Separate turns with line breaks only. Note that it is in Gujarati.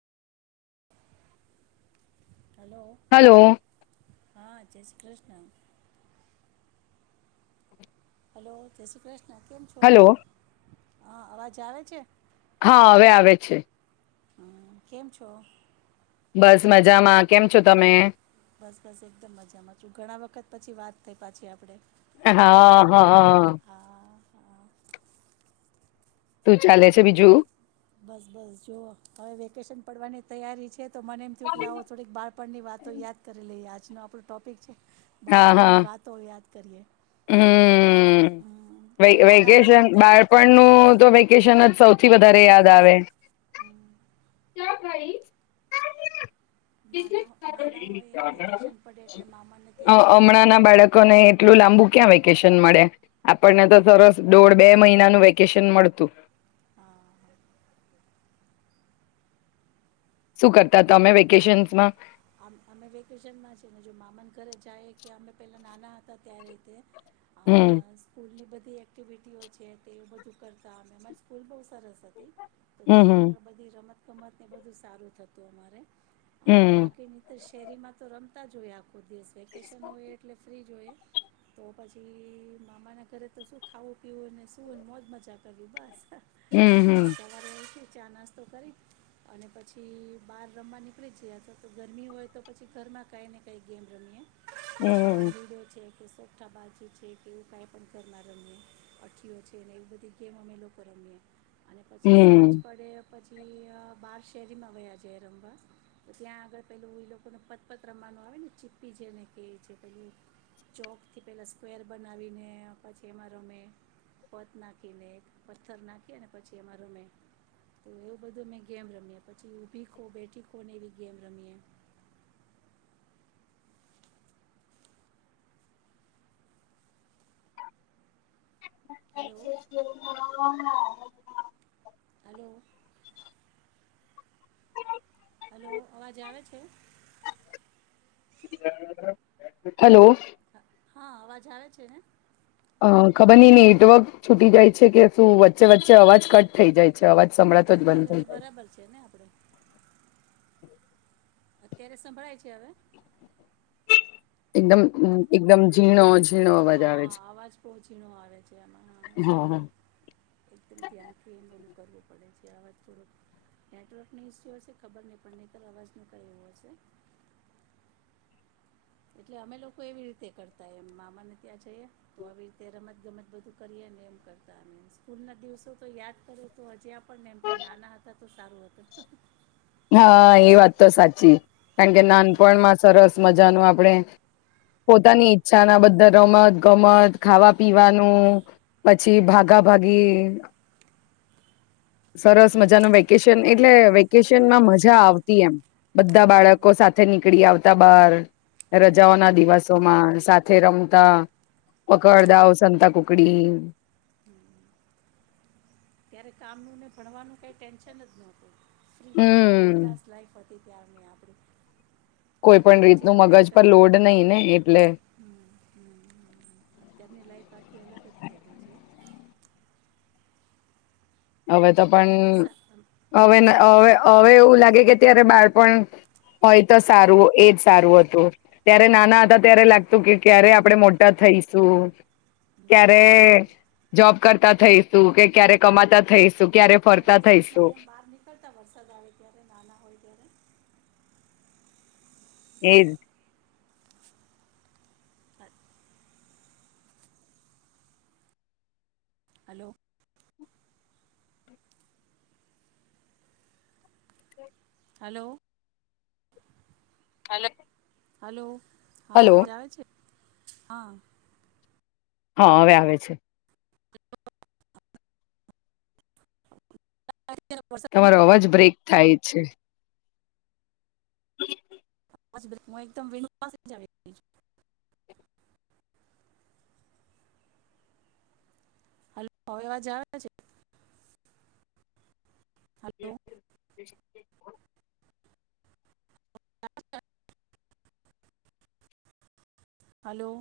હલો.
હલો
હા જય શ્રી કૃષ્ણ. હલો જય શ્રી કૃષ્ ના કેમ છો
હલો
હ અવાજ આવે છે?
હા હવે આવે છે.
હ કેમ છો?
બસ મજામાં કેમ છો તમે?
બસ બસ એકદમ મજામાં છું ઘણા વખત પછી વાત થઈ પાછી આપડે.
હા હા.
હા
શું ચાલે છે બીજું?
બસ બસ જુઓ હવે વેકેશન પડવાની તૈયારી છે. તો મને એમ થયું કે લો થોડીક બાળપણ ની વાતો યાદ કરી લઈ્યા. આજનો આપણું ટૉપિક છે. બાળપણ ની વાતો હો કરીએ.
હમ્મ
હમ,
વે
કે નાના હતા
વેકેશન
તે
બાળપણનું તો વે કેશન જ સૌથી વધારે યાદ આવે.
હમ,
[inaudible]
નાના નાના હોય વેકેશન પડે એટલે મામાને
અ
ત્યાં જવાનું
અમણાં ના બાળકો ને એટલું લાંબુ ક્યાં વેકેશન મળે આપણને તો
નહીં
સરસ
નહીં
દોઢ બે મહિ ના નું વેકેશન મળતું.
હા હા
શું કરતા હતા અમે વેકેશન્સમાં
અમે વેકેશનમાં છીએને જો મામાન ઘરે જાય કે અમે પેલા નાના હતા ત્યારેતે
હમ
આ સ્કૂલ ની બધ બધી એક્ટિવિટીઓ છે તે બધું કરતા અમે અમારી સ્કૂલ બહુ સરસ હતી તો
હમ
ત્યાં આગળ બધી રમત રમત ને બધું સારું થતું અમારે અને
હમ્મ.
શેરીમાં તો રમતા જોયા. કોઈ દિવસ વેકેશન હોયએ એટલે ફ્રી હોઈ એમ તો પછી મામા ના ઘરે તો શું ખાવું પીવું અને શું મોજ મજા કરવી બસ.
હમ્મ, હમ્મ.
સવારે ઉઠી ચા નાસ્તો કરી અને પછી બહાર રમવા નીકળી છે આ તો. તો ગરમી હોય તો પછી ઘરમાં કાંઈ ને કાંઈ ગેમ રમીએ.
હમ્મ.
ચોઠા બાજુ છે કે એવું કાંઈ પણ ઘરમાં રમીએ અઠ્ઠીઓ છે ને એવી બધી ગેમ અમે લોકો રમીએ. અને
હમ
પછી સાંજ
હમ
પડે પછી બાર શેરીમાં વયા જીએ રમવાા ત્યાં પેલું એ લોકોનું પતપત રમવાનું આવે ને ચીપ્પી જેને કે જે પેલું ચોક થી પેલા સ્કવેર બનાવીને પછી એમાં રમે પત નાખીને પથ્થર નાખી ને પછી એમાં રમે તો એવું બધું મેં ગેમ રમીએ પછી ઊભી ખો બેઠી ખો ને એવી ગેમ રમીએ હલો
[inaudible] [unintelligible]
હલો. હલો અવાજ આવે છે?
હેલો
હા અવાજ આવે છે ને?
અ ખબર નઈ નેટવર્ક છૂટી જાય છે કે શું વચ્ચે વચ્ચે અવાજ કટ થઇ જાય છે. અવાજ સંભળાતો જ બંધ
અત્યારે
થઈ
તો
જાય
બરાબર છે ને આપડે. અત્યારે સંભળાય છે હવે
એકદમ એકદમ ઝીણો ઝીણો અવાજ આવે
હા
છે
અવાજ પહોંચી ન આવે છે આમાં
હા હા
હ એકદમ ધ્યાનથી બોલું કરવું પડે છે અવાજ થોડોક નેટવર્ક ન ઇસ્યુ હશે ખબર નહી પણ નિતર અવાજનું કઈ એવું હશે. એટલે અમે લોકો એવી રીતે કરતા એમ મામાને ત્યાં જઈએ તો આવી રીતે રમત ગમત બધું કરીએને એમ કરતા અમે સ્કૂલ ના દિવસો તો યાદ કરએ તો હજી આપ પણને એમ થ નાના હતા. ખુ સારું હતું.
હા એ વાત તો સાચી કારણ કે નાનપણમાં સરસ મજાનું આપણેે પોતાની ઈચ્છા ના બધા રમત ગમત ખાવા પીવાનું પછી ભાગા ભાગી સરસ મજાનું વેકેશન એટલે વેકેશન માં મજા આવતી એમ બધા બાળકો
હમ
સાથે સાથે નીકળી આવતા બાર રજાઓના
હા
દિવસોમાં સાથે રમતા પકડદઓ સંતા કુકડી
ત્યારે કામનું ને ભણવાનું કઈ ટેન્શન જ નહોતું. ફ્રી એકદમ
હમ
બિંદસ્ લાઈફ. ત્યાર આપણે એ
કોઈ પણ
ઘરે
રીતનું
જઈને કઈ
મગજ
કર
પર લોડ નહી ને એટલે
અત્યારની લાઈફ આખી અલગ જ થઈ ગઈ છે.
હવે તો
તમે
પણ
વરસાદ
હવે હવે હવે એવું લાગે કે અ્યારે બાળપણ હોય તો સારું એજ સારું હતું. ત્યારે નાના હતા ત્યારે લાગતું કે ક્યારે આપડે મોટા થઈશું ક્યારે જોબ કરતા થઈશું કે ક્યારે કમાતા થઈશું ક્યારે
તમે
ફરતા
વરસાદમાં
થઈશું
મ બહાર નીકળતા વરસાદ આવે ત્યારે નાના હોય ત્યારે
એ જ.
હા, હલો. હલો.
હાલ.
હલો. હા હવે આવે છે. હા.
હા હવે આવે છે.
અત્યારે
તમારો
વરસાદમાં
અવાજ બ્રેક થાય છે.
બ એકદમ પાસે હલો હવે અવાજ આવે છે? Hello
[inaudible]
[inaudible] hello.